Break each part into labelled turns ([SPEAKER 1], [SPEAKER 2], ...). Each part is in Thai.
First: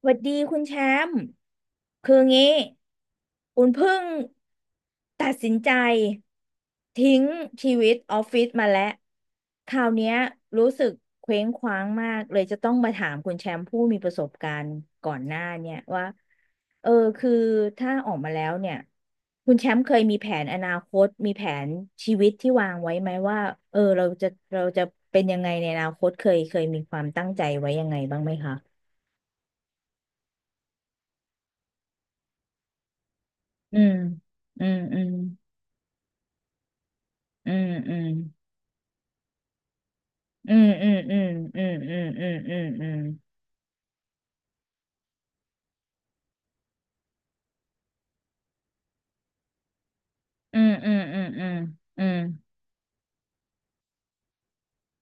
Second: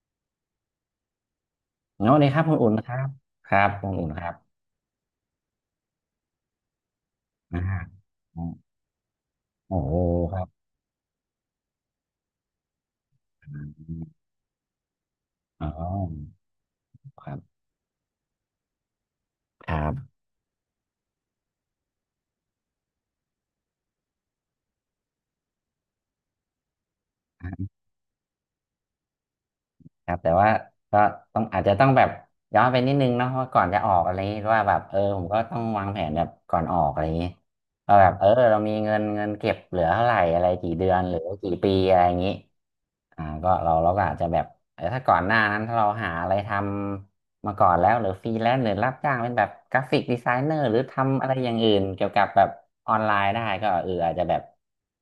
[SPEAKER 1] สวัสดีคุณแชมป์
[SPEAKER 2] ส
[SPEAKER 1] คือ
[SPEAKER 2] วัสดีครับ
[SPEAKER 1] งี้
[SPEAKER 2] คุณอุ่นนะครับครั
[SPEAKER 1] อุ่น
[SPEAKER 2] บคุณ
[SPEAKER 1] เพิ่ง
[SPEAKER 2] อุ่นครับ
[SPEAKER 1] ตัดสินใจทิ้งชีวิต
[SPEAKER 2] อ่า
[SPEAKER 1] ออฟฟิศมาแล้วค
[SPEAKER 2] โอ้
[SPEAKER 1] ราว
[SPEAKER 2] โห
[SPEAKER 1] เนี้ย
[SPEAKER 2] ครั
[SPEAKER 1] รู้
[SPEAKER 2] บ
[SPEAKER 1] สึกเคว้งคว้างมากเลยจะต้องมาถามคุณแชมป์ผู้มีประสบการณ์ก่อนหน้า
[SPEAKER 2] อ๋อ
[SPEAKER 1] เนี่ยว่าเออ
[SPEAKER 2] ค
[SPEAKER 1] คือ
[SPEAKER 2] รับ
[SPEAKER 1] ถ้าออกมาแล้วเนี่ยคุณแช
[SPEAKER 2] ค
[SPEAKER 1] ม
[SPEAKER 2] รั
[SPEAKER 1] ป์เคยมี
[SPEAKER 2] บ
[SPEAKER 1] แผนอนาคตมีแผนชีวิตที่วางไว้ไหมว่าเออเราจะเป็นยังไงในอนาคตเคยมีความตั้งใจไว้ยังไงบ้างไหมคะ
[SPEAKER 2] ครับแต่ว่าก็ต้องอาจจะต้องแบบย้อนไปนิดนึงเนาะว่าก่อน
[SPEAKER 1] อื
[SPEAKER 2] จะอ
[SPEAKER 1] ม
[SPEAKER 2] อกอะไรอย่างงี้ว่า
[SPEAKER 1] อื
[SPEAKER 2] แบ
[SPEAKER 1] ม
[SPEAKER 2] บเอ
[SPEAKER 1] อื
[SPEAKER 2] อ
[SPEAKER 1] ม
[SPEAKER 2] ผมก็ต้องวางแผนแบบก่อนออกอะไรอย่างงี้
[SPEAKER 1] อืมอื
[SPEAKER 2] ว่า
[SPEAKER 1] ม
[SPEAKER 2] แบบเออเรามีเงินเก็บเหลือเท่าไหร่อะไร
[SPEAKER 1] อืม
[SPEAKER 2] กี่
[SPEAKER 1] อื
[SPEAKER 2] เดือ
[SPEAKER 1] ม
[SPEAKER 2] นห
[SPEAKER 1] อื
[SPEAKER 2] รือ
[SPEAKER 1] ม
[SPEAKER 2] กี่
[SPEAKER 1] อื
[SPEAKER 2] ปี
[SPEAKER 1] มอื
[SPEAKER 2] อะไร
[SPEAKER 1] ม
[SPEAKER 2] อย่าง
[SPEAKER 1] อื
[SPEAKER 2] งี้
[SPEAKER 1] มอืม
[SPEAKER 2] อ่าก็เราก็อาจจะแบบเออถ้าก่อนหน้านั้นถ้าเราหาอะไรทำมาก่อนแล้วหรือฟรีแลนซ์หรือรับจ้างเป็นแบบกราฟิกดีไซเนอ
[SPEAKER 1] อื
[SPEAKER 2] ร์
[SPEAKER 1] ม
[SPEAKER 2] หรือ
[SPEAKER 1] อืมอื
[SPEAKER 2] ทำ
[SPEAKER 1] ม
[SPEAKER 2] อะไร
[SPEAKER 1] อื
[SPEAKER 2] อ
[SPEAKER 1] ม
[SPEAKER 2] ย่างอื่น
[SPEAKER 1] อืมอื
[SPEAKER 2] เกี่ยว
[SPEAKER 1] ม
[SPEAKER 2] กับแบบออนไลน์ได้ก็เอออาจจะแบบ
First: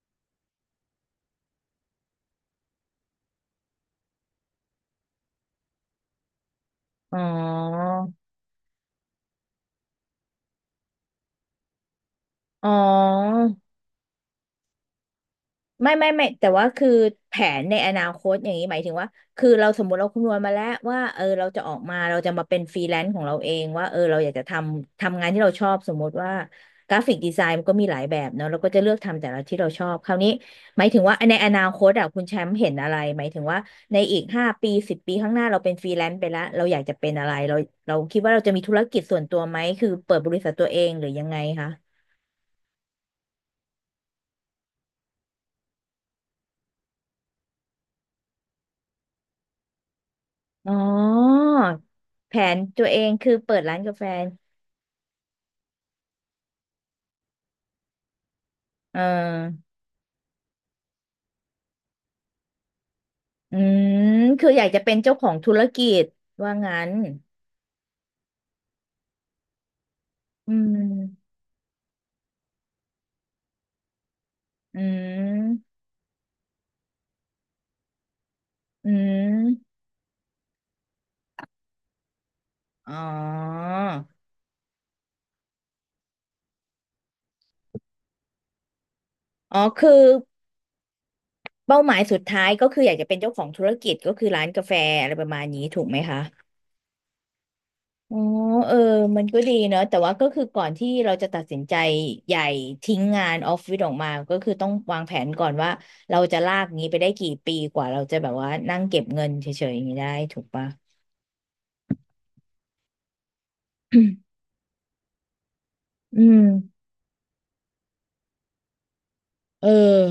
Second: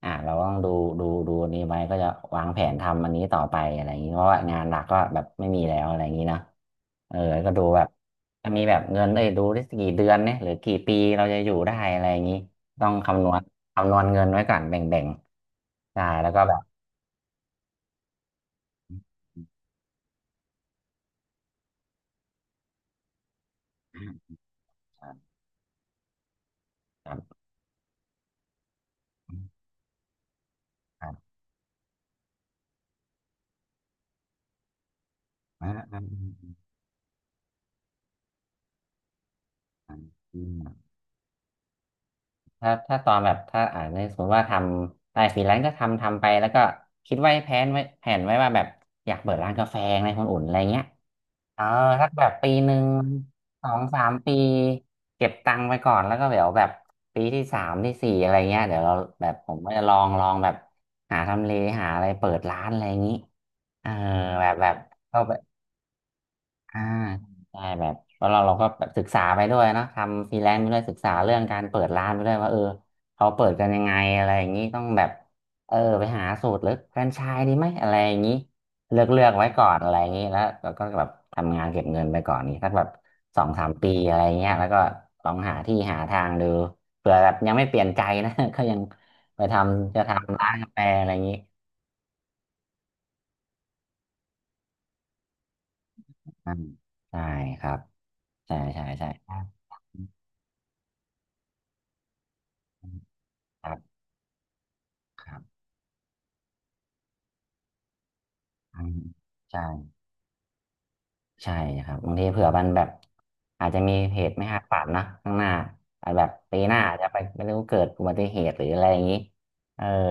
[SPEAKER 2] อ่าเราก็ต้องดูอันนี้ไว้ก็จะวางแผนทำอันนี้ต่อไปอะไรอย่างนี้เพราะว่างานหลักก็แบบไม่มีแล้วอะไรอย่างนี้เนอะเอ
[SPEAKER 1] อ๋
[SPEAKER 2] อ
[SPEAKER 1] อ
[SPEAKER 2] แล้วก็ดูแบบจะมีแบบเงินเลยดูได้กี่เดือนเนี่ยหรือกี่ปีเราจะอยู่ได้อะไรอย่างนี้
[SPEAKER 1] อ๋อ
[SPEAKER 2] ต้องคำนวณเงินไว้ก่อนแบ่ง
[SPEAKER 1] ไม่
[SPEAKER 2] ๆใช่
[SPEAKER 1] ไม่ไม่
[SPEAKER 2] แล้วก็
[SPEAKER 1] แต่
[SPEAKER 2] แบบ
[SPEAKER 1] ว่าคือแผนในอนาคตอย่างนี้หมายถึงว่าคือเราสมมติเราคำนวณมาแล้วว่าเออเราจะออกมาเราจะมาเป็นฟรีแลนซ์ของเราเองว่าเออเราอยากจะทำงานที่เราชอบสมมติว่ากรา
[SPEAKER 2] ค
[SPEAKER 1] ฟิกดี
[SPEAKER 2] รับ
[SPEAKER 1] ไซน์มันก็มีหลายแบบเนาะเราก็จะเลือกทำแต่ละที่เราชอบคราวนี้หมายถึง
[SPEAKER 2] ครั
[SPEAKER 1] ว่าใน
[SPEAKER 2] บ
[SPEAKER 1] อนาคตอ่ะคุณแชมป์เห็นอะไรหมายถึงว่าในอีก5 ปี10 ปีข้างหน้าเรา
[SPEAKER 2] อ่า
[SPEAKER 1] เป็นฟรี
[SPEAKER 2] อ่า
[SPEAKER 1] แลนซ์ไปแล้วเราอยากจะเป็นอะไรเราคิดว่าเราจะมีธุรกิจส่วนตัวไหมคือ
[SPEAKER 2] อ่า
[SPEAKER 1] เปิดบริ
[SPEAKER 2] อื
[SPEAKER 1] ษัท
[SPEAKER 2] ม
[SPEAKER 1] ตัวเองหรือยังไงคะ
[SPEAKER 2] ถ้าถ้าตอนแบบถ้าอ่านในสมมติว่าทำได้ฟรีแลนซ์ก็ทำไปแล้วก็คิดไว้แผนไว้ว่าแบบอยากเปิดร้านกาแฟในคนอุ่นอะไร
[SPEAKER 1] อ๋
[SPEAKER 2] เงี้ย
[SPEAKER 1] อ
[SPEAKER 2] เออสักแบบ
[SPEAKER 1] แผ
[SPEAKER 2] ปี
[SPEAKER 1] น
[SPEAKER 2] หนึ่
[SPEAKER 1] ตั
[SPEAKER 2] ง
[SPEAKER 1] วเองคือเปิด
[SPEAKER 2] สอ
[SPEAKER 1] ร้าน
[SPEAKER 2] ง
[SPEAKER 1] กา
[SPEAKER 2] สา
[SPEAKER 1] แฟ
[SPEAKER 2] มปีเก็บตังค์ไปก่อนแล้วก็เดี๋ยวแบบปีที่สามที่สี่อะไรเงี้ยเดี๋ยวเรา
[SPEAKER 1] เอ
[SPEAKER 2] แบบผม
[SPEAKER 1] อ
[SPEAKER 2] ก็จะลองแบบหาทำเลหาอะไรเปิดร้านอะไรอย่างนี้
[SPEAKER 1] อื
[SPEAKER 2] เออ
[SPEAKER 1] ม
[SPEAKER 2] แบ
[SPEAKER 1] คือ
[SPEAKER 2] บ
[SPEAKER 1] อยา
[SPEAKER 2] แบ
[SPEAKER 1] ก
[SPEAKER 2] บ
[SPEAKER 1] จะเป็นเจ้า
[SPEAKER 2] เข้า
[SPEAKER 1] ขอ
[SPEAKER 2] ไป
[SPEAKER 1] งธุรกิจว่างั้
[SPEAKER 2] อ่า
[SPEAKER 1] น
[SPEAKER 2] ใช่แบบเพราะเราก็แบบศึกษาไปด้วยเนอะทำฟรีแล
[SPEAKER 1] อื
[SPEAKER 2] นซ์ไปด้วยศึกษา
[SPEAKER 1] ม
[SPEAKER 2] เรื่องการเปิดร้านไปด้วยว่าเออเขาเปิดกันยังไงอะไรอย่างนี้
[SPEAKER 1] อื
[SPEAKER 2] ต้องแบบเอ
[SPEAKER 1] ม
[SPEAKER 2] อไปหาสูตรหรือแฟรนไชส์ดีไหมอะไรอย่างนี้
[SPEAKER 1] อื
[SPEAKER 2] เลือก
[SPEAKER 1] ม
[SPEAKER 2] ไว้ก่อนอะไรอย่างนี้แล้วเราก็แบบทำงานเก็บเงินไปก่อนนี้สักแบบ
[SPEAKER 1] อ๋
[SPEAKER 2] สอง
[SPEAKER 1] อ
[SPEAKER 2] สามปีอะไรเงี้ยแล้วก็ลองหาที่หาทางดูเผื่อแบบยังไม่เปลี่ยนใจนะ ก็ยังไปท
[SPEAKER 1] อ๋อคือ
[SPEAKER 2] ำจะทำร้านกาแฟอะไรอย่างนี้
[SPEAKER 1] เป้าหมายสุดท้ายก็คืออยากจะเป็นเจ้าของธุรกิจก็คือร้านกาแฟอะไรประมาณนี้ถูกไหมคะ
[SPEAKER 2] อ่าใช่ครับ
[SPEAKER 1] อ๋อ
[SPEAKER 2] ใช่
[SPEAKER 1] เออ
[SPEAKER 2] ใช่ใช่
[SPEAKER 1] มัน
[SPEAKER 2] ครั
[SPEAKER 1] ก็
[SPEAKER 2] บ
[SPEAKER 1] ดีเนอะแต่ว่าก็คือก่อนที่เราจะตัดสินใจใหญ่ทิ้งงานออฟ
[SPEAKER 2] ค
[SPEAKER 1] ฟิ
[SPEAKER 2] รั
[SPEAKER 1] ศออก
[SPEAKER 2] บ
[SPEAKER 1] มาก็คือต้องวางแผนก่อนว่าเราจะลากงี้ไปได้กี่ปีกว่าเราจะแบบว่านั่
[SPEAKER 2] อื
[SPEAKER 1] งเก็
[SPEAKER 2] ม
[SPEAKER 1] บเงินเฉ
[SPEAKER 2] ใช่
[SPEAKER 1] ยๆอย่างนี้ได้ถูกปะ
[SPEAKER 2] ใช่ครับบางทีเผื่อมันแบบอาจจะมีเห ตุไม่คาดฝันนะข้างหน้าอาจ
[SPEAKER 1] อื
[SPEAKER 2] แบบ
[SPEAKER 1] ม
[SPEAKER 2] ปีหน้าอาจจะไปไม่รู้เกิดอุบัติเหตุหรืออะไรอย่างนี้
[SPEAKER 1] เอ
[SPEAKER 2] เออ
[SPEAKER 1] อ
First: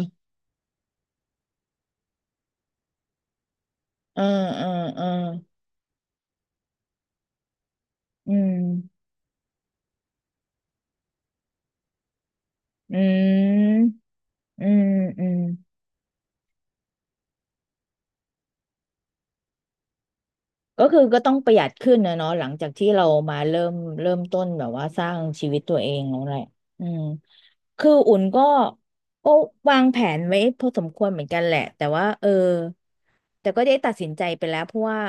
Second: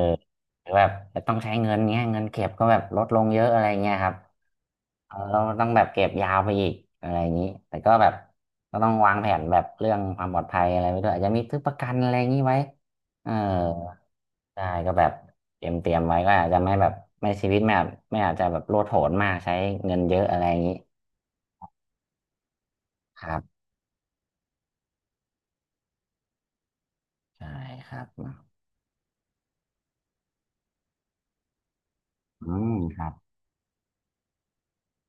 [SPEAKER 2] หรือแบบต้องใช้เงินเงี้ยเงินเก็บก็แบบลดลงเยอะอะไรเงี้ยครับ
[SPEAKER 1] เออเออเออ
[SPEAKER 2] เออเราต้องแบบเก็บยาวไปอีกอะไรอย่างนี้แต่ก็แบบ
[SPEAKER 1] อืม
[SPEAKER 2] ก็ต้องวางแผนแบบเรื่องความปลอดภัยอะไรไว้ด้วยอาจจะมีซื้อประกันอะไรอย่างนี้ไว้
[SPEAKER 1] อื
[SPEAKER 2] เออ
[SPEAKER 1] มอื
[SPEAKER 2] ได้
[SPEAKER 1] ม
[SPEAKER 2] ก็แบบ
[SPEAKER 1] อืม
[SPEAKER 2] เตรียมไว้ก็อาจจะไม่แบบไม่ชีวิตไม่อาจจะแบบโลดโผนมากใช้เงินเยอะอะไรอย่างนี้
[SPEAKER 1] ก็คือก็ต้องประหยัดขึ้นนะเนาะหลังจากที่เรา
[SPEAKER 2] ค
[SPEAKER 1] มา
[SPEAKER 2] รับ
[SPEAKER 1] เริ่มต้นแบบว่าสร้างชีวิตตัวเองแล้วแหละอืม
[SPEAKER 2] ใช่
[SPEAKER 1] คื
[SPEAKER 2] ค
[SPEAKER 1] อ
[SPEAKER 2] รับ
[SPEAKER 1] อุ่
[SPEAKER 2] อ
[SPEAKER 1] นก็วางแผนไว้พอสมควรเหมือนกันแหละแต่ว่าเออ
[SPEAKER 2] ืมครับ
[SPEAKER 1] แต่ก็ได้ตัดสินใจไปแล้วเพราะว่า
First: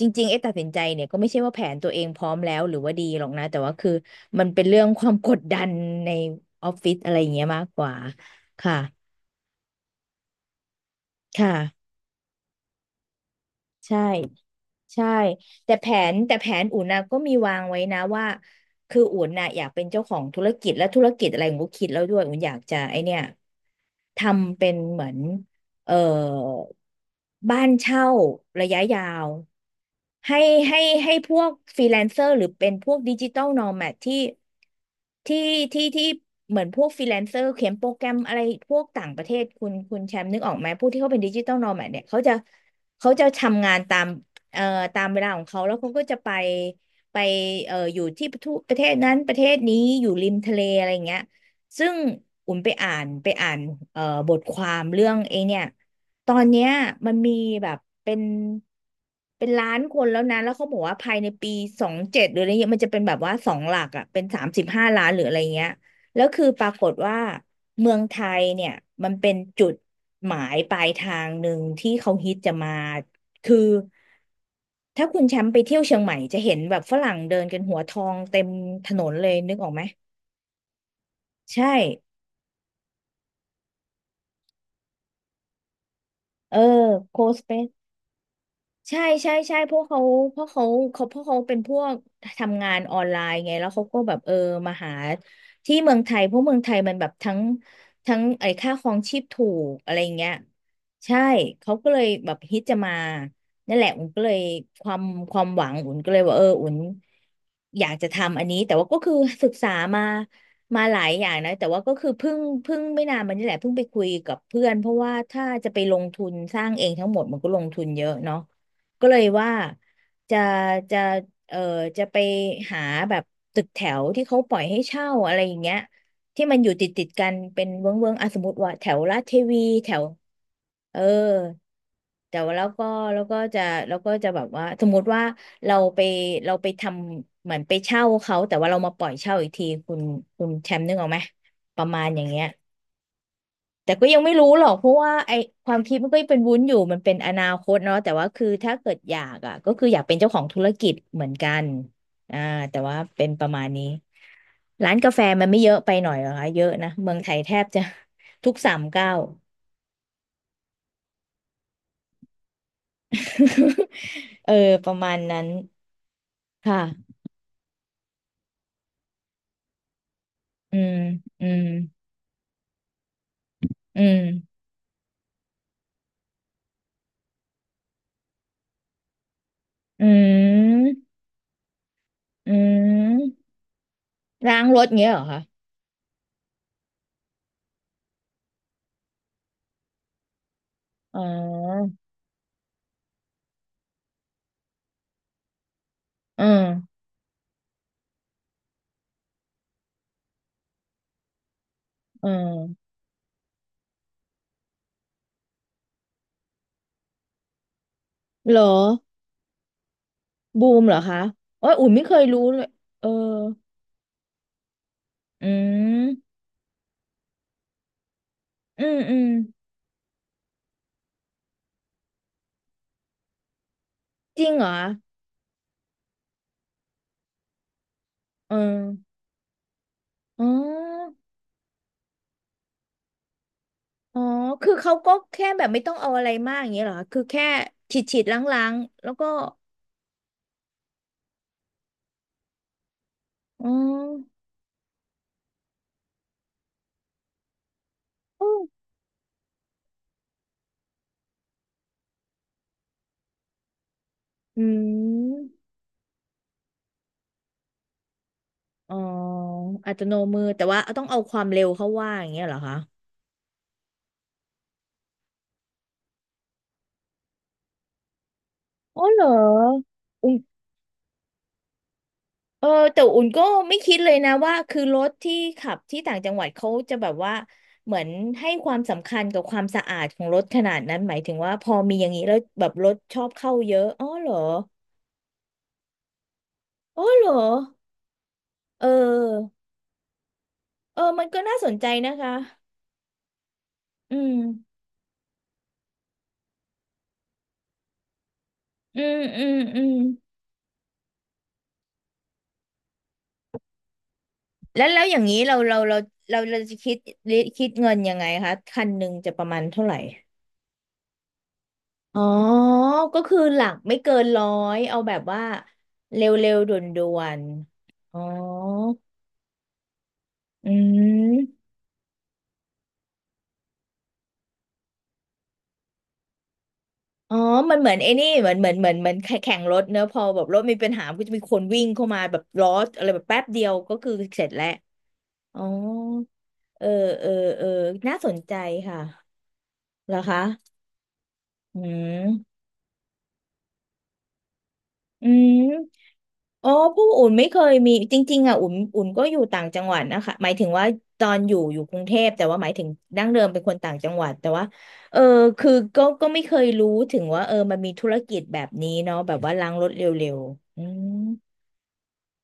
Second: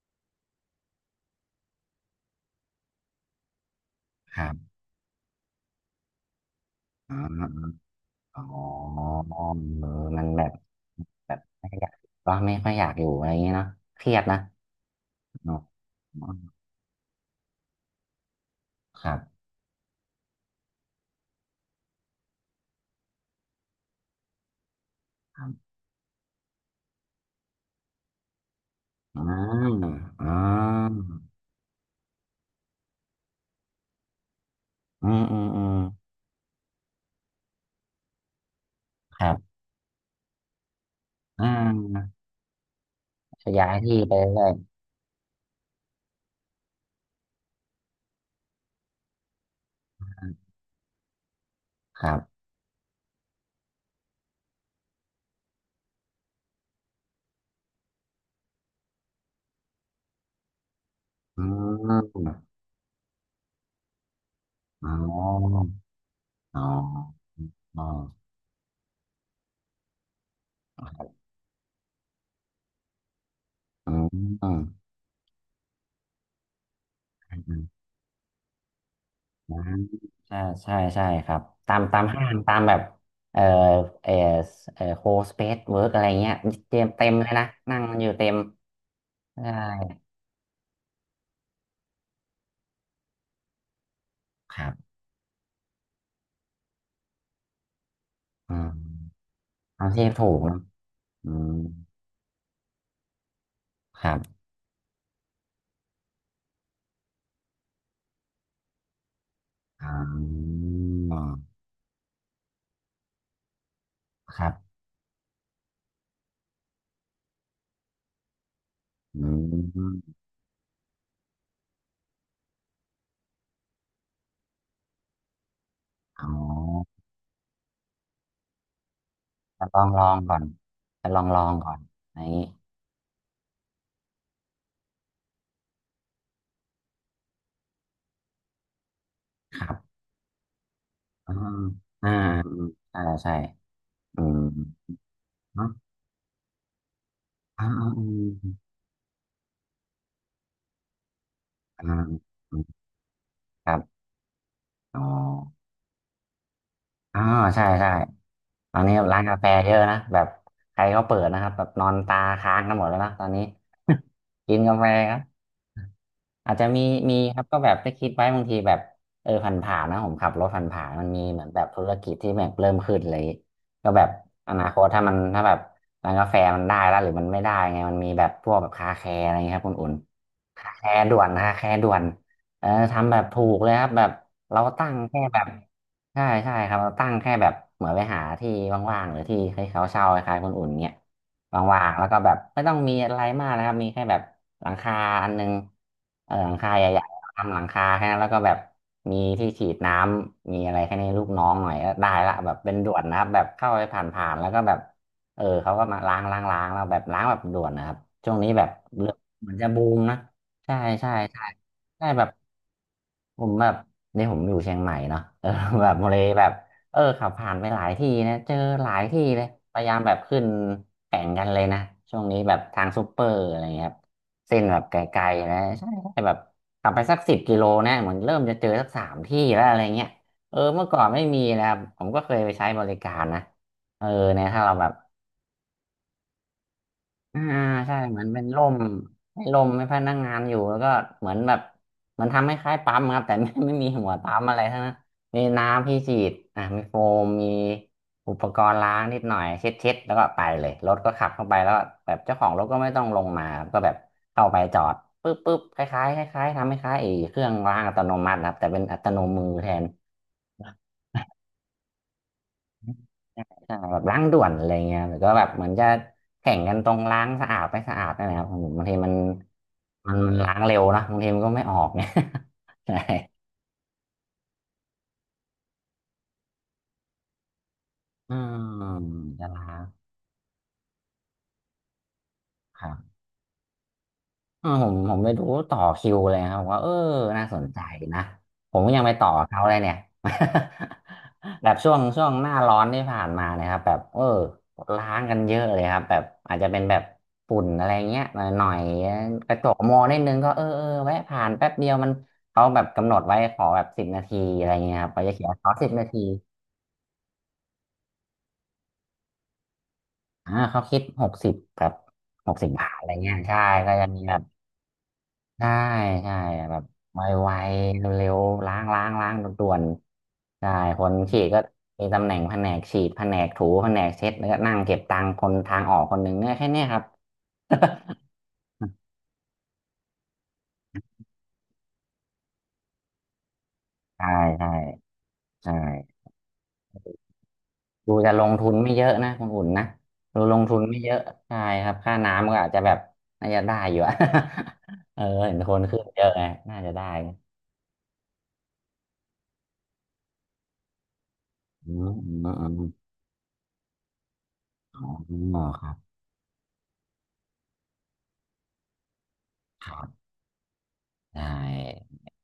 [SPEAKER 1] จริงๆไอ้ตัดสินใจเนี่ยก็ไม่ใช่ว่าแผนตัวเองพร้อมแล้วหรือว่าดีหรอกนะแต่ว่าคือ
[SPEAKER 2] ค
[SPEAKER 1] มัน
[SPEAKER 2] รั
[SPEAKER 1] เป็น
[SPEAKER 2] บ
[SPEAKER 1] เรื่องความกดดันในออฟฟิศอะ
[SPEAKER 2] อ๋
[SPEAKER 1] ไรอย่างเงี้ยมากก
[SPEAKER 2] อ
[SPEAKER 1] ว่า
[SPEAKER 2] อ๋
[SPEAKER 1] ค่ะ
[SPEAKER 2] อเออมันแบบแบบ
[SPEAKER 1] ค่ะ
[SPEAKER 2] ไม่อยากก็ไม่ค่อยอยากอยู่อะไรอย่างเงี้ยเนาะ
[SPEAKER 1] ใช่
[SPEAKER 2] เครียดนะ
[SPEAKER 1] ใช่
[SPEAKER 2] เนอะ
[SPEAKER 1] แต่แผน
[SPEAKER 2] อื
[SPEAKER 1] แต่
[SPEAKER 2] ม
[SPEAKER 1] แผนอุ่นนะก็มีวางไว้นะว่าคือ
[SPEAKER 2] ครั
[SPEAKER 1] อุ่น
[SPEAKER 2] บ
[SPEAKER 1] น่ะอยากเป็นเจ้าของธุรกิจและธุรกิจอะไรอุ่นก็คิดแล้วด้วยอุ่นอยากจะไอเนี่ยทำเป็นเหมือน
[SPEAKER 2] ครับ
[SPEAKER 1] เอ่อบ้านเช่าระยะยา
[SPEAKER 2] อ่า
[SPEAKER 1] ว
[SPEAKER 2] อ่
[SPEAKER 1] ให้ให้
[SPEAKER 2] า
[SPEAKER 1] ให้พวกฟรีแลนเซอร์หรือเป็นพวกดิจิตอลนอแมดที่
[SPEAKER 2] อืม
[SPEAKER 1] ที่
[SPEAKER 2] อืมอืม
[SPEAKER 1] ที่เหมือนพวกฟรีแลนเซอร์เขียนโปรแกรมอะไรพวกต่างป
[SPEAKER 2] ค
[SPEAKER 1] ระเท
[SPEAKER 2] รั
[SPEAKER 1] ศ
[SPEAKER 2] บ
[SPEAKER 1] คุณแชมป์นึกออกไหมพวกที่เขาเป็นดิจิต
[SPEAKER 2] อ่า
[SPEAKER 1] อลนอแมดเนี่ยเขาจะ
[SPEAKER 2] ข
[SPEAKER 1] ทำ
[SPEAKER 2] ยา
[SPEAKER 1] งา
[SPEAKER 2] ย
[SPEAKER 1] น
[SPEAKER 2] ที่
[SPEAKER 1] ตาม
[SPEAKER 2] ไปเรื่อย
[SPEAKER 1] เอ่อตามเวลาของเขาแล้วเขาก็จะไปอยู่ที่ประเทศนั้นประเทศนี้อยู่ริมทะเลอะไรอย่างเงี้ยซึ่ง
[SPEAKER 2] ๆครับ
[SPEAKER 1] อุ่นไปอ่านเอ่อบทความเรื่องไอ้เนี่ยตอนเนี้ยมันมีแบบเป็นเป็นล้านคนแล้วนะแล้วเขาบอกว่าภายใน
[SPEAKER 2] อื
[SPEAKER 1] ปี2027หรืออะไร
[SPEAKER 2] ม
[SPEAKER 1] เงี้ยมันจะเป็นแบบว่าสองหลักอ่ะเป็นสามสิบห้า
[SPEAKER 2] อ๋
[SPEAKER 1] ล้านหรืออะไร
[SPEAKER 2] อ
[SPEAKER 1] เงี้ยแล้วคือ
[SPEAKER 2] อ๋
[SPEAKER 1] ป
[SPEAKER 2] อ
[SPEAKER 1] รากฏว่า
[SPEAKER 2] อ๋
[SPEAKER 1] เมืองไท
[SPEAKER 2] อ
[SPEAKER 1] ยเนี่ยมันเป็นจุดหมายปลายทางหนึ่งที่เขาฮิตจะมา คือ
[SPEAKER 2] อื
[SPEAKER 1] ถ้าคุณแชมป์ไปเที่ยวเชียงใหม่จะเห็นแบบฝรั่งเดินกันหัว
[SPEAKER 2] ม
[SPEAKER 1] ทองเต็มถนนเลยนึกออกไหม
[SPEAKER 2] อ่าใช่ใช่ใช่ครับ
[SPEAKER 1] ใช่
[SPEAKER 2] ตามห้างตามแบบเอ่อเอ่อโคสเปซเวิร์กอะไรเงี้ย
[SPEAKER 1] เออ
[SPEAKER 2] เต็ม
[SPEAKER 1] โค
[SPEAKER 2] เลย
[SPEAKER 1] ส
[SPEAKER 2] นะ
[SPEAKER 1] เป
[SPEAKER 2] นั่งกันอยู่เต็ม
[SPEAKER 1] ใช่ใช่
[SPEAKER 2] ใช่
[SPEAKER 1] ใช่เพราะเขาเพราะเขาเขาเพราะเขาเป็นพวกทำงานออนไลน์ไงแล้วเขาก็แบบเออ
[SPEAKER 2] ครั
[SPEAKER 1] มาหา
[SPEAKER 2] บ
[SPEAKER 1] ที่เมืองไทยเพราะเมืองไทยมันแบบทั้งไอ้
[SPEAKER 2] อื
[SPEAKER 1] ค่าครอง
[SPEAKER 2] ม
[SPEAKER 1] ชีพถูก
[SPEAKER 2] เอา
[SPEAKER 1] อะไรอ
[SPEAKER 2] ที่
[SPEAKER 1] ย่างเงี้
[SPEAKER 2] ถู
[SPEAKER 1] ย
[SPEAKER 2] กนะ
[SPEAKER 1] ใช่
[SPEAKER 2] อืม
[SPEAKER 1] เขาก็เลยแบบฮิตจะมานั่นแหละ
[SPEAKER 2] ค
[SPEAKER 1] อุ่น
[SPEAKER 2] รั
[SPEAKER 1] ก็เลย
[SPEAKER 2] บ
[SPEAKER 1] ความความหวังอุ่นก็เลยว่าเอออุ่นอยากจะทำอันนี้แต่ว่าก็คือศึกษา
[SPEAKER 2] อ๋
[SPEAKER 1] มา
[SPEAKER 2] อ
[SPEAKER 1] มาหลายอย่างนะแต่ว่าก็คือเพิ่งไม่นานมานี่แหละเพิ่งไปคุยกับ
[SPEAKER 2] ครับ
[SPEAKER 1] เพื่อนเพราะว่าถ้าจะไปลงทุนสร้างเองทั้งหมดมันก็ลงทุนเยอะเนาะ ก็เล
[SPEAKER 2] อื
[SPEAKER 1] ยว่า
[SPEAKER 2] ม
[SPEAKER 1] จะจะเออจะไปหาแบบตึกแถวที่เขาปล่อยให้เช่าอะไรอย่างเงี้ย
[SPEAKER 2] อ๋อ
[SPEAKER 1] ที่มันอยู่ติดกันเป็นเวิ้งอ่ะสมมติว่าแถวลาดเทวี
[SPEAKER 2] จะลอ
[SPEAKER 1] แถ
[SPEAKER 2] งล
[SPEAKER 1] ว
[SPEAKER 2] องก่อน
[SPEAKER 1] เออ
[SPEAKER 2] จะลองลองก่อนอะไรอย่าง
[SPEAKER 1] แต่
[SPEAKER 2] นี้
[SPEAKER 1] ว่าแล้วก็จะแล้วก็จะแบบว่าสมมติว่าเราไปเราไปทำเหมือนไปเช่าเขาแต่ว่าเรามาปล่อยเช่าอีก
[SPEAKER 2] ค
[SPEAKER 1] ที
[SPEAKER 2] รั
[SPEAKER 1] คุ
[SPEAKER 2] บ
[SPEAKER 1] ณแชมป์นึกออกไหม
[SPEAKER 2] อ่า
[SPEAKER 1] ประมาณ
[SPEAKER 2] อ่า
[SPEAKER 1] อย่างเงี้ย
[SPEAKER 2] อ่าใช่ใช่
[SPEAKER 1] แต่ก็ยั
[SPEAKER 2] อื
[SPEAKER 1] งไม่
[SPEAKER 2] ม
[SPEAKER 1] รู้หรอกเพราะว่าไอค
[SPEAKER 2] เนาะ
[SPEAKER 1] วามคิดมันก็ยังเป็นวุ้นอยู่มันเป็นอนาค
[SPEAKER 2] อ่า
[SPEAKER 1] ต
[SPEAKER 2] อ่
[SPEAKER 1] เนาะแต่ว่าคือ
[SPEAKER 2] า
[SPEAKER 1] ถ้าเกิดอยากอ่ะก็คืออยากเป็นเจ้าของธุรกิจเหมือนกัน
[SPEAKER 2] อ่
[SPEAKER 1] อ่าแต่
[SPEAKER 2] อ่า
[SPEAKER 1] ว่าเป็นประมา
[SPEAKER 2] ค
[SPEAKER 1] ณ
[SPEAKER 2] รั
[SPEAKER 1] นี้
[SPEAKER 2] บ
[SPEAKER 1] ร้าน
[SPEAKER 2] อ๋อ
[SPEAKER 1] กาแฟมันไม่เยอะไปหน่อยเหรอคะเยอะนะเมือง
[SPEAKER 2] อ๋อ
[SPEAKER 1] ไทยแท
[SPEAKER 2] ใช่
[SPEAKER 1] บจะ
[SPEAKER 2] ใช่
[SPEAKER 1] ทุกสา
[SPEAKER 2] ตอ
[SPEAKER 1] ม
[SPEAKER 2] นนี้
[SPEAKER 1] เก้าว
[SPEAKER 2] ร้านกาแฟเยอะนะแบบใครเขาเปิดนะครับแบบนอนตาค้างกันหมดแล้วนะตอนนี้
[SPEAKER 1] เออ
[SPEAKER 2] กินกาแฟ
[SPEAKER 1] ประมา
[SPEAKER 2] ครั
[SPEAKER 1] ณ
[SPEAKER 2] บ
[SPEAKER 1] นั้น
[SPEAKER 2] อาจจะมี
[SPEAKER 1] ค่ะ
[SPEAKER 2] มีครับก็แบบได้คิดไว้บางทีแบบเออผ่านๆนะผมขับรถผ
[SPEAKER 1] อื
[SPEAKER 2] ่าน
[SPEAKER 1] ม
[SPEAKER 2] ๆมันมีเหมื
[SPEAKER 1] อื
[SPEAKER 2] อนแบ
[SPEAKER 1] ม
[SPEAKER 2] บธุรกิจที่แบบเริ่มขึ้นเลยก็
[SPEAKER 1] อื
[SPEAKER 2] แบบ
[SPEAKER 1] ม
[SPEAKER 2] อนาคตถ้ามันถ้าแบบร้านกาแฟมันได้แล้วหรือมันไม่ได้ไงมันมีแบบพวกแบบคาแคร์อะไรเงี้ยครับคุณอุ่น
[SPEAKER 1] อื
[SPEAKER 2] คาแค
[SPEAKER 1] ม
[SPEAKER 2] ร์ด่วนคาแคร์ด่วน
[SPEAKER 1] อื
[SPEAKER 2] เออทำแบบ
[SPEAKER 1] ม
[SPEAKER 2] ถูกเลยครับแบบ
[SPEAKER 1] ล้า
[SPEAKER 2] เรา
[SPEAKER 1] งรถ
[SPEAKER 2] ตั้ง
[SPEAKER 1] เงี้ยเหร
[SPEAKER 2] แค่
[SPEAKER 1] อ
[SPEAKER 2] แบ
[SPEAKER 1] คะ
[SPEAKER 2] บใช่ใช่ครับเราตั้งแค่แบบเหมือนไปหาที่ว่างๆหรือที่ให้เขาเช่าคล้ายๆคนอุ่นเงี้ย
[SPEAKER 1] อ๋
[SPEAKER 2] ว่า
[SPEAKER 1] อ
[SPEAKER 2] งๆแล้วก็แบบไม่ต้องมีอะไรมากนะครับมีแค่แบบ หลังคาอันหนึงเออ
[SPEAKER 1] เออ
[SPEAKER 2] หลังคาใหญ่ๆทำหลังคาแค่นั้นแล้วก็แบบมีที่ฉีดน้ำมีอะไรแค่นี้ลูกน้องหน่อยก็ได้
[SPEAKER 1] เออ
[SPEAKER 2] ละแบบเป็นด่วนนะครับแบบเข้าไปผ่านๆแล้วก็แบบเออเขาก็มาล้างล้างล้างแล้วแบบล้างแบบด่วนนะครับช่วงนี้
[SPEAKER 1] เหรอ
[SPEAKER 2] แบบเรื่องเหมือนจะบูมนะ
[SPEAKER 1] บู
[SPEAKER 2] ใช่
[SPEAKER 1] มเหรอ
[SPEAKER 2] ใช่
[SPEAKER 1] คะ
[SPEAKER 2] ใช่
[SPEAKER 1] โอ้ยอุ่นไม่
[SPEAKER 2] ใช่
[SPEAKER 1] เคย
[SPEAKER 2] แบบ
[SPEAKER 1] รู้เลยเออ
[SPEAKER 2] ผมแบบนี่ผมอยู่เชียงใหม่เนาะ
[SPEAKER 1] อื
[SPEAKER 2] เออแบบเลย
[SPEAKER 1] ม
[SPEAKER 2] แบบ เออขับผ่านไปหลายที่นะเจอ
[SPEAKER 1] อื
[SPEAKER 2] หลา
[SPEAKER 1] ม
[SPEAKER 2] ย
[SPEAKER 1] อื
[SPEAKER 2] ที่
[SPEAKER 1] ม
[SPEAKER 2] เลยพยายามแบบขึ้นแข่งกันเลยนะช่วงนี้แบบทางซูเปอร์อะไรเงี้ยครับ
[SPEAKER 1] จริง
[SPEAKER 2] เส้น
[SPEAKER 1] เหรอ
[SPEAKER 2] แบบไกลๆนะใช่ใช่แบบขับไปสัก10 กิโลนะเหมือนเริ่ม
[SPEAKER 1] เออ
[SPEAKER 2] จะเจอสักสามที่แล้วอะไรเงี้ย
[SPEAKER 1] อ๋อ
[SPEAKER 2] เออเมื่อก่อนไม่มีนะครับผมก็เคยไปใช้บริการนะเออ
[SPEAKER 1] อ๋อ
[SPEAKER 2] เนี่ยถ้า
[SPEAKER 1] คือ
[SPEAKER 2] เราแบ
[SPEAKER 1] เขา
[SPEAKER 2] บ
[SPEAKER 1] ก็แค่แบบไม่ต้องเอาอะไรมากอย่างเงี้ยเหรอคะคือ
[SPEAKER 2] อ่า
[SPEAKER 1] แค่
[SPEAKER 2] ใช่
[SPEAKER 1] ฉีด
[SPEAKER 2] เห
[SPEAKER 1] ฉี
[SPEAKER 2] มื
[SPEAKER 1] ด
[SPEAKER 2] อน
[SPEAKER 1] ล
[SPEAKER 2] เป็น
[SPEAKER 1] ้า
[SPEAKER 2] ร่
[SPEAKER 1] ง
[SPEAKER 2] ม
[SPEAKER 1] ๆแล้วก็
[SPEAKER 2] ให้ร่มให้พนักงานอยู่แล้วก็เหมือนแบบมันทำให้คล้ายปั๊มครับแต่ไม่
[SPEAKER 1] อ๋ อ
[SPEAKER 2] ไม่มีหัวปั๊มอะไรทั้งนั้นมีน้ำที่ฉีดอ่ามีโฟมมีอุปกรณ์ล้างนิดหน่อยเช็ดเช็ดแล้วก็ไปเลยรถก็ขับเข้าไปแล้วก็แบบเจ้าของรถก็ไม่ต้องลงมาครับก็แบบเข้าไป
[SPEAKER 1] อื
[SPEAKER 2] จ
[SPEAKER 1] ม
[SPEAKER 2] อดปุ๊
[SPEAKER 1] อ
[SPEAKER 2] บปุ๊บ
[SPEAKER 1] ม
[SPEAKER 2] คล้ายๆคล้ายๆทำให้คล้ายๆไอ้เครื่องล้างอัตโนมัตินะครับแต่เป็น
[SPEAKER 1] อ๋อ
[SPEAKER 2] อัตโนมือแทน
[SPEAKER 1] อัตโนมือแต่ว่าต้องเอาความเร็วเข้าว่าอย่างเงี้ยเหรอคะ
[SPEAKER 2] ใช่แบบล้างด่วนอะไรเงี้ยหรือก็แบบเหมือนจะแข่งกันตรงล้างสะอาดไม่สะอาดนั่นแหละครับบางที
[SPEAKER 1] อ๋อ
[SPEAKER 2] มัน
[SPEAKER 1] เหรอ
[SPEAKER 2] มัน
[SPEAKER 1] อุ้ม
[SPEAKER 2] ล้างเร็วนะบางทีมันก็ไม่ออกเนี่ย
[SPEAKER 1] เออ
[SPEAKER 2] ใช่
[SPEAKER 1] แต่อุ่นก็ไม่คิดเลยนะว่าคือรถที่ขับที่ต่างจังหวัดเขาจะแบบว่าเหมือน
[SPEAKER 2] อื
[SPEAKER 1] ให้
[SPEAKER 2] ม
[SPEAKER 1] ความสำคัญกับ
[SPEAKER 2] จะ
[SPEAKER 1] ควา
[SPEAKER 2] ล้า
[SPEAKER 1] มสะ
[SPEAKER 2] ง
[SPEAKER 1] อาดของรถขนาดนั้นหมายถึงว่าพอมีอย่างนี้แล้วแบบ
[SPEAKER 2] ค
[SPEAKER 1] ร
[SPEAKER 2] รั
[SPEAKER 1] ถ
[SPEAKER 2] บ
[SPEAKER 1] ชอบเข้าเยอะอ๋อเหรอ
[SPEAKER 2] อ่าผมไปดูต่อคิวเลยครับว่าเออ
[SPEAKER 1] อ๋อเหรอ
[SPEAKER 2] น่าสนใจนะผม
[SPEAKER 1] เ
[SPEAKER 2] ก็ยังไปต่อ
[SPEAKER 1] ออ
[SPEAKER 2] เขาเลยเนี่ย
[SPEAKER 1] เออมันก็น่า ส
[SPEAKER 2] แบ
[SPEAKER 1] น
[SPEAKER 2] บ
[SPEAKER 1] ใจ
[SPEAKER 2] ช่วง
[SPEAKER 1] นะ
[SPEAKER 2] ช่ว
[SPEAKER 1] คะ
[SPEAKER 2] งหน้าร้อนที่ผ่านมาเนะครับแบบ
[SPEAKER 1] อื
[SPEAKER 2] เออ
[SPEAKER 1] ม
[SPEAKER 2] ล้างกันเยอะเลยครับแบบอาจจะเป็นแบบฝุ่นอะไรเงี้ยหน่อยหน่อย
[SPEAKER 1] อืมอื
[SPEAKER 2] ก
[SPEAKER 1] ม
[SPEAKER 2] ระจก
[SPEAKER 1] อื
[SPEAKER 2] ม
[SPEAKER 1] ม
[SPEAKER 2] องนิดนึงก็เออเออแวะผ่านแป๊บเดียวมันเขาแบบกำหนดไว้ขอแบบสิบนาทีอะไร
[SPEAKER 1] แล้ว
[SPEAKER 2] เงี้ย
[SPEAKER 1] แล้
[SPEAKER 2] ค
[SPEAKER 1] ว
[SPEAKER 2] รั
[SPEAKER 1] อ
[SPEAKER 2] บ
[SPEAKER 1] ย่าง
[SPEAKER 2] เขาจะ
[SPEAKER 1] นี้
[SPEAKER 2] เขียน
[SPEAKER 1] เรา
[SPEAKER 2] ขอ
[SPEAKER 1] เรา
[SPEAKER 2] สิบ
[SPEAKER 1] เรา
[SPEAKER 2] นาที
[SPEAKER 1] เราเราจะคิดเงินยังไงคะคันหนึ่งจะประมาณเท่าไหร่
[SPEAKER 2] อ่าเขาคิดหกสิบแบบ
[SPEAKER 1] อ๋อ
[SPEAKER 2] 60 บาทอะไร
[SPEAKER 1] ก็
[SPEAKER 2] เงี้
[SPEAKER 1] คื
[SPEAKER 2] ย
[SPEAKER 1] อห
[SPEAKER 2] ใช่
[SPEAKER 1] ลัก
[SPEAKER 2] ก็
[SPEAKER 1] ไม่
[SPEAKER 2] จะ
[SPEAKER 1] เกิ
[SPEAKER 2] มี
[SPEAKER 1] น
[SPEAKER 2] แบ
[SPEAKER 1] ร้
[SPEAKER 2] บ
[SPEAKER 1] อยเอาแบบว่า
[SPEAKER 2] ใช่
[SPEAKER 1] เร
[SPEAKER 2] ใช่
[SPEAKER 1] ็วๆด
[SPEAKER 2] แบบ
[SPEAKER 1] ่
[SPEAKER 2] ไ
[SPEAKER 1] วน
[SPEAKER 2] วๆ
[SPEAKER 1] ๆอ๋อ
[SPEAKER 2] เร็วๆล้างล้างล้างด่วนๆ
[SPEAKER 1] อื
[SPEAKER 2] ใช่คนฉีดก็
[SPEAKER 1] ม
[SPEAKER 2] มีตำแหน่งแผนกฉีดแผนกถูแผนกเช็ดแล้วก็นั่งเก็บตังค์คนทางออกคนหนึ่งเนี่ยแค่เนี้ยครับ
[SPEAKER 1] อ๋อมัน เหมือนไอ้นี่เหมือนเหมือนเหมือนเหมือนแข่งรถเนอะพอแบบรถมีปัญหาก็จะมีคนวิ่งเข้ามาแบบล้ออะไรแบบแป๊บเดียวก็คือ
[SPEAKER 2] ใช่
[SPEAKER 1] เสร็จแล้ว
[SPEAKER 2] ใช่
[SPEAKER 1] อ๋อ
[SPEAKER 2] ใช่
[SPEAKER 1] เออเออ เออ
[SPEAKER 2] ดู
[SPEAKER 1] น่าส
[SPEAKER 2] จะ
[SPEAKER 1] น
[SPEAKER 2] ล
[SPEAKER 1] ใจ
[SPEAKER 2] งทุนไม่
[SPEAKER 1] ค่ะ
[SPEAKER 2] เยอะนะคุณอุ่นนะ
[SPEAKER 1] เหรอ
[SPEAKER 2] ดู
[SPEAKER 1] คะ
[SPEAKER 2] ลงทุนไม่เยอะใช่
[SPEAKER 1] อื
[SPEAKER 2] ครับค่าน้ำ
[SPEAKER 1] ม
[SPEAKER 2] ก็อาจจะแบบน่าจะได้อยู่อะ เออ
[SPEAKER 1] อื
[SPEAKER 2] เห็นคนขึ้
[SPEAKER 1] ม
[SPEAKER 2] นเยอะไง
[SPEAKER 1] อ๋อ
[SPEAKER 2] น่าจะ
[SPEAKER 1] พว
[SPEAKER 2] ได้
[SPEAKER 1] กอุ่นไม่เคยมีจริงๆอ่ะอุ่นอุ่นก็อยู่ต่างจังหวัดนะคะ หมายถึงว่าตอนอยู่
[SPEAKER 2] อื
[SPEAKER 1] กรุง
[SPEAKER 2] ม
[SPEAKER 1] เทพ
[SPEAKER 2] อื
[SPEAKER 1] แต่
[SPEAKER 2] ม
[SPEAKER 1] ว่าห
[SPEAKER 2] อื
[SPEAKER 1] มายถึง
[SPEAKER 2] ม
[SPEAKER 1] ดั้งเดิมเป็นคนต่างจังหวัดแต่ว่า
[SPEAKER 2] อ
[SPEAKER 1] เออ
[SPEAKER 2] ๋อ
[SPEAKER 1] คือ
[SPEAKER 2] ครับ
[SPEAKER 1] ก็ไม่เคยรู้ถึงว่าเออมันมีธุรกิจแบบนี้เนาะแบบว่าล้างรถเร็วๆอืม
[SPEAKER 2] ใช่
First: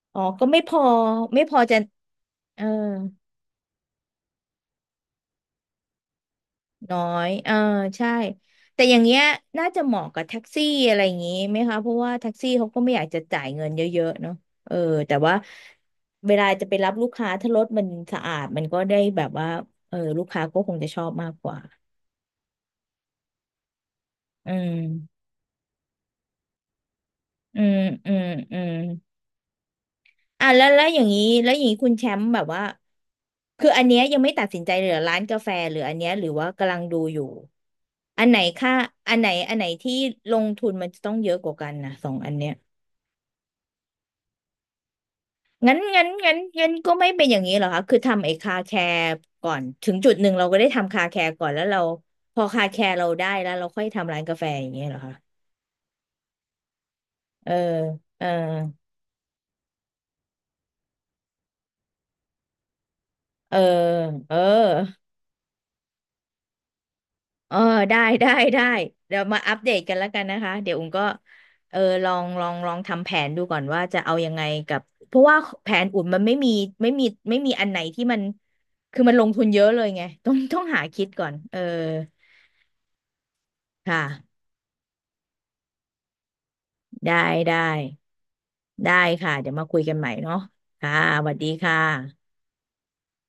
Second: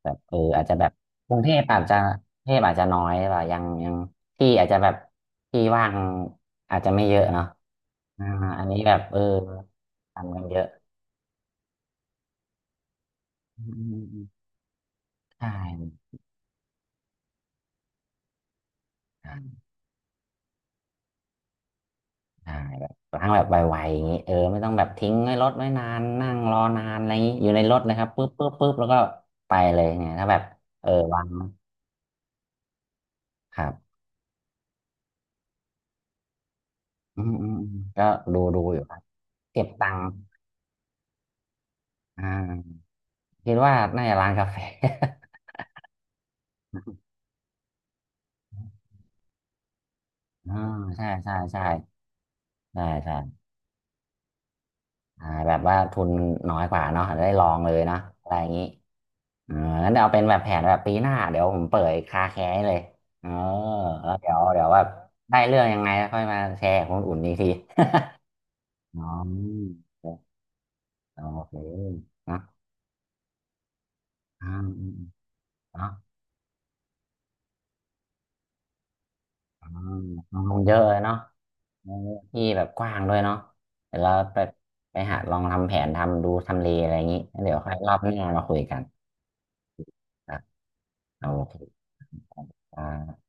[SPEAKER 2] แบบ
[SPEAKER 1] อ๋อ
[SPEAKER 2] เออ
[SPEAKER 1] ก็ไม่
[SPEAKER 2] อาจ
[SPEAKER 1] พ
[SPEAKER 2] จะ
[SPEAKER 1] อ
[SPEAKER 2] แบบกรุ
[SPEAKER 1] ไม่
[SPEAKER 2] งเท
[SPEAKER 1] พอ
[SPEAKER 2] พ
[SPEAKER 1] จะ
[SPEAKER 2] อาจจะกรุงเท
[SPEAKER 1] เอ
[SPEAKER 2] พ
[SPEAKER 1] อ
[SPEAKER 2] อาจจะน้อยป่ายังที่อาจจะแบบที่ว่างอาจจะ
[SPEAKER 1] น้อ
[SPEAKER 2] ไม่เยอะ
[SPEAKER 1] ย
[SPEAKER 2] เนาะ
[SPEAKER 1] เออใช่
[SPEAKER 2] อ่าอันนี้
[SPEAKER 1] แต่อ
[SPEAKER 2] แบ
[SPEAKER 1] ย่า
[SPEAKER 2] บ
[SPEAKER 1] ง
[SPEAKER 2] เอ
[SPEAKER 1] เงี้
[SPEAKER 2] อ
[SPEAKER 1] ยน่าจะเหมาะกับ
[SPEAKER 2] ทำ
[SPEAKER 1] แท็
[SPEAKER 2] กั
[SPEAKER 1] ก
[SPEAKER 2] นเย
[SPEAKER 1] ซี่
[SPEAKER 2] อะ
[SPEAKER 1] อะไรอย่างงี้ไหมคะเพราะว่าแท็กซี่เขาก็ไม่อยากจะจ่าย
[SPEAKER 2] อื
[SPEAKER 1] เงิน
[SPEAKER 2] ม
[SPEAKER 1] เย
[SPEAKER 2] อืม
[SPEAKER 1] อะ
[SPEAKER 2] อื
[SPEAKER 1] ๆ
[SPEAKER 2] ม
[SPEAKER 1] เนาะเออแต่ว่า
[SPEAKER 2] ใช่
[SPEAKER 1] เวลาจะไปรับลูกค้าถ้ารถมันสะอาดมันก็ได้แบบว่า
[SPEAKER 2] ใช่
[SPEAKER 1] เออลูกค้าก็คงจะชอบมากกว่า
[SPEAKER 2] ใช่แบบล้างแบบไวๆอย่างนี้เออ
[SPEAKER 1] อื
[SPEAKER 2] ไม่ต้องแบบทิ้ง
[SPEAKER 1] ม
[SPEAKER 2] ไว้รถไว้นานนั่งรอนานอะไรอย่างนี้อยู่
[SPEAKER 1] อื
[SPEAKER 2] ในร
[SPEAKER 1] ม
[SPEAKER 2] ถเลยครับ
[SPEAKER 1] อืม
[SPEAKER 2] ปุ๊บปุ๊บ
[SPEAKER 1] อื
[SPEAKER 2] ปุ๊
[SPEAKER 1] ม
[SPEAKER 2] บแล้วก็ไปเลยเนี่ยถ้าแบบ
[SPEAKER 1] อ่ะ
[SPEAKER 2] เออวาง
[SPEAKER 1] แล้วอย่างนี้คุณแชมป์แบบว่า
[SPEAKER 2] ค
[SPEAKER 1] คื
[SPEAKER 2] รั
[SPEAKER 1] ออันเนี้
[SPEAKER 2] บ
[SPEAKER 1] ยยังไม่ตัดสินใจเลยเหรือร้านกาแฟหรืออันเนี้ยหรือว่ากำลังดูอ
[SPEAKER 2] อื
[SPEAKER 1] ยู่
[SPEAKER 2] มอืมอืมก็
[SPEAKER 1] อันไหน
[SPEAKER 2] ดู
[SPEAKER 1] ค่า
[SPEAKER 2] อยู่ครับ
[SPEAKER 1] อัน
[SPEAKER 2] เก็
[SPEAKER 1] ไหน
[SPEAKER 2] บตั
[SPEAKER 1] ที่
[SPEAKER 2] งค์
[SPEAKER 1] ลงทุนมันจะต้องเยอะกว่ากันนะสอง
[SPEAKER 2] อ่
[SPEAKER 1] อันเนี้ย
[SPEAKER 2] าคิดว่าน่าจะร้านกาแฟ
[SPEAKER 1] งั้นก็ไม่เป็นอย่างนี้เหรอคะคือทำไอ้คาแคร์ก่อนถึงจุดหนึ่งเราก็
[SPEAKER 2] อ่า
[SPEAKER 1] ได้ทำคา
[SPEAKER 2] ใช่
[SPEAKER 1] แคร์
[SPEAKER 2] ใช่
[SPEAKER 1] ก่อนแล้
[SPEAKER 2] ใช่
[SPEAKER 1] วเราพอคาแค
[SPEAKER 2] ใช่
[SPEAKER 1] ร์เรา
[SPEAKER 2] ใช่
[SPEAKER 1] ได้แล้วเราค่อยทำร้านกาแฟอย่างนงี้เหรอคะ
[SPEAKER 2] อ่าแบบว่าทุนน้อยกว่าเนาะอาจจะได้ลอ
[SPEAKER 1] เออ
[SPEAKER 2] งเลยเนาะ
[SPEAKER 1] เออ
[SPEAKER 2] อะไรอย่างนี้เอองั้นเดี๋ยวเอาเป็นแบบแผนแบบปีหน้าเดี๋ยวผมเปิดคาแคร์ให้เลยเออ
[SPEAKER 1] เออ
[SPEAKER 2] แล้วเดี๋
[SPEAKER 1] เอ
[SPEAKER 2] ย
[SPEAKER 1] อ
[SPEAKER 2] วเดี๋ยวว่าได้เรื่องยังไงแล้วค่อยมาแชร์กับคนอุ่นอีกที
[SPEAKER 1] เออได้ ได้ได้
[SPEAKER 2] อ๋อ
[SPEAKER 1] เดี๋ยวมาอัปเดตกันแล้วกันนะคะเดี๋ยวอุ้งก็
[SPEAKER 2] โอเค
[SPEAKER 1] เออลอง
[SPEAKER 2] นะ
[SPEAKER 1] ลองทำแผนดูก่อนว่าจะเอายังไง
[SPEAKER 2] อ่า
[SPEAKER 1] กับ
[SPEAKER 2] อืม
[SPEAKER 1] เพราะว่าแผ
[SPEAKER 2] ๆ
[SPEAKER 1] น
[SPEAKER 2] เนาะ
[SPEAKER 1] อุ่นมันไม่มีไม่มีอันไหนที่มันคือมันลงทุนเย
[SPEAKER 2] อ่า
[SPEAKER 1] อะเลยไงต้อ
[SPEAKER 2] ล
[SPEAKER 1] ง
[SPEAKER 2] งทุ
[SPEAKER 1] ต้อ
[SPEAKER 2] น
[SPEAKER 1] ง
[SPEAKER 2] เยอะ
[SPEAKER 1] หา
[SPEAKER 2] เลย
[SPEAKER 1] คิด
[SPEAKER 2] เนาะ
[SPEAKER 1] ก่อนเออ
[SPEAKER 2] เออที่แบบกว้างด้วยเนาะเดี๋ยวเรา
[SPEAKER 1] ค่ะ
[SPEAKER 2] ไปหาลองทำแผนทำดูทำเลอะไรอย่าง
[SPEAKER 1] ได้
[SPEAKER 2] นี้แล้วเดี๋ย
[SPEAKER 1] ได้
[SPEAKER 2] วค่อยรอบหน้ามาคุยกัน
[SPEAKER 1] ได้ค่ะเดี๋ยวมาคุยกันใหม่เนาะค่ะส
[SPEAKER 2] โอ
[SPEAKER 1] วัสดีค่
[SPEAKER 2] เค
[SPEAKER 1] ะ
[SPEAKER 2] อ่า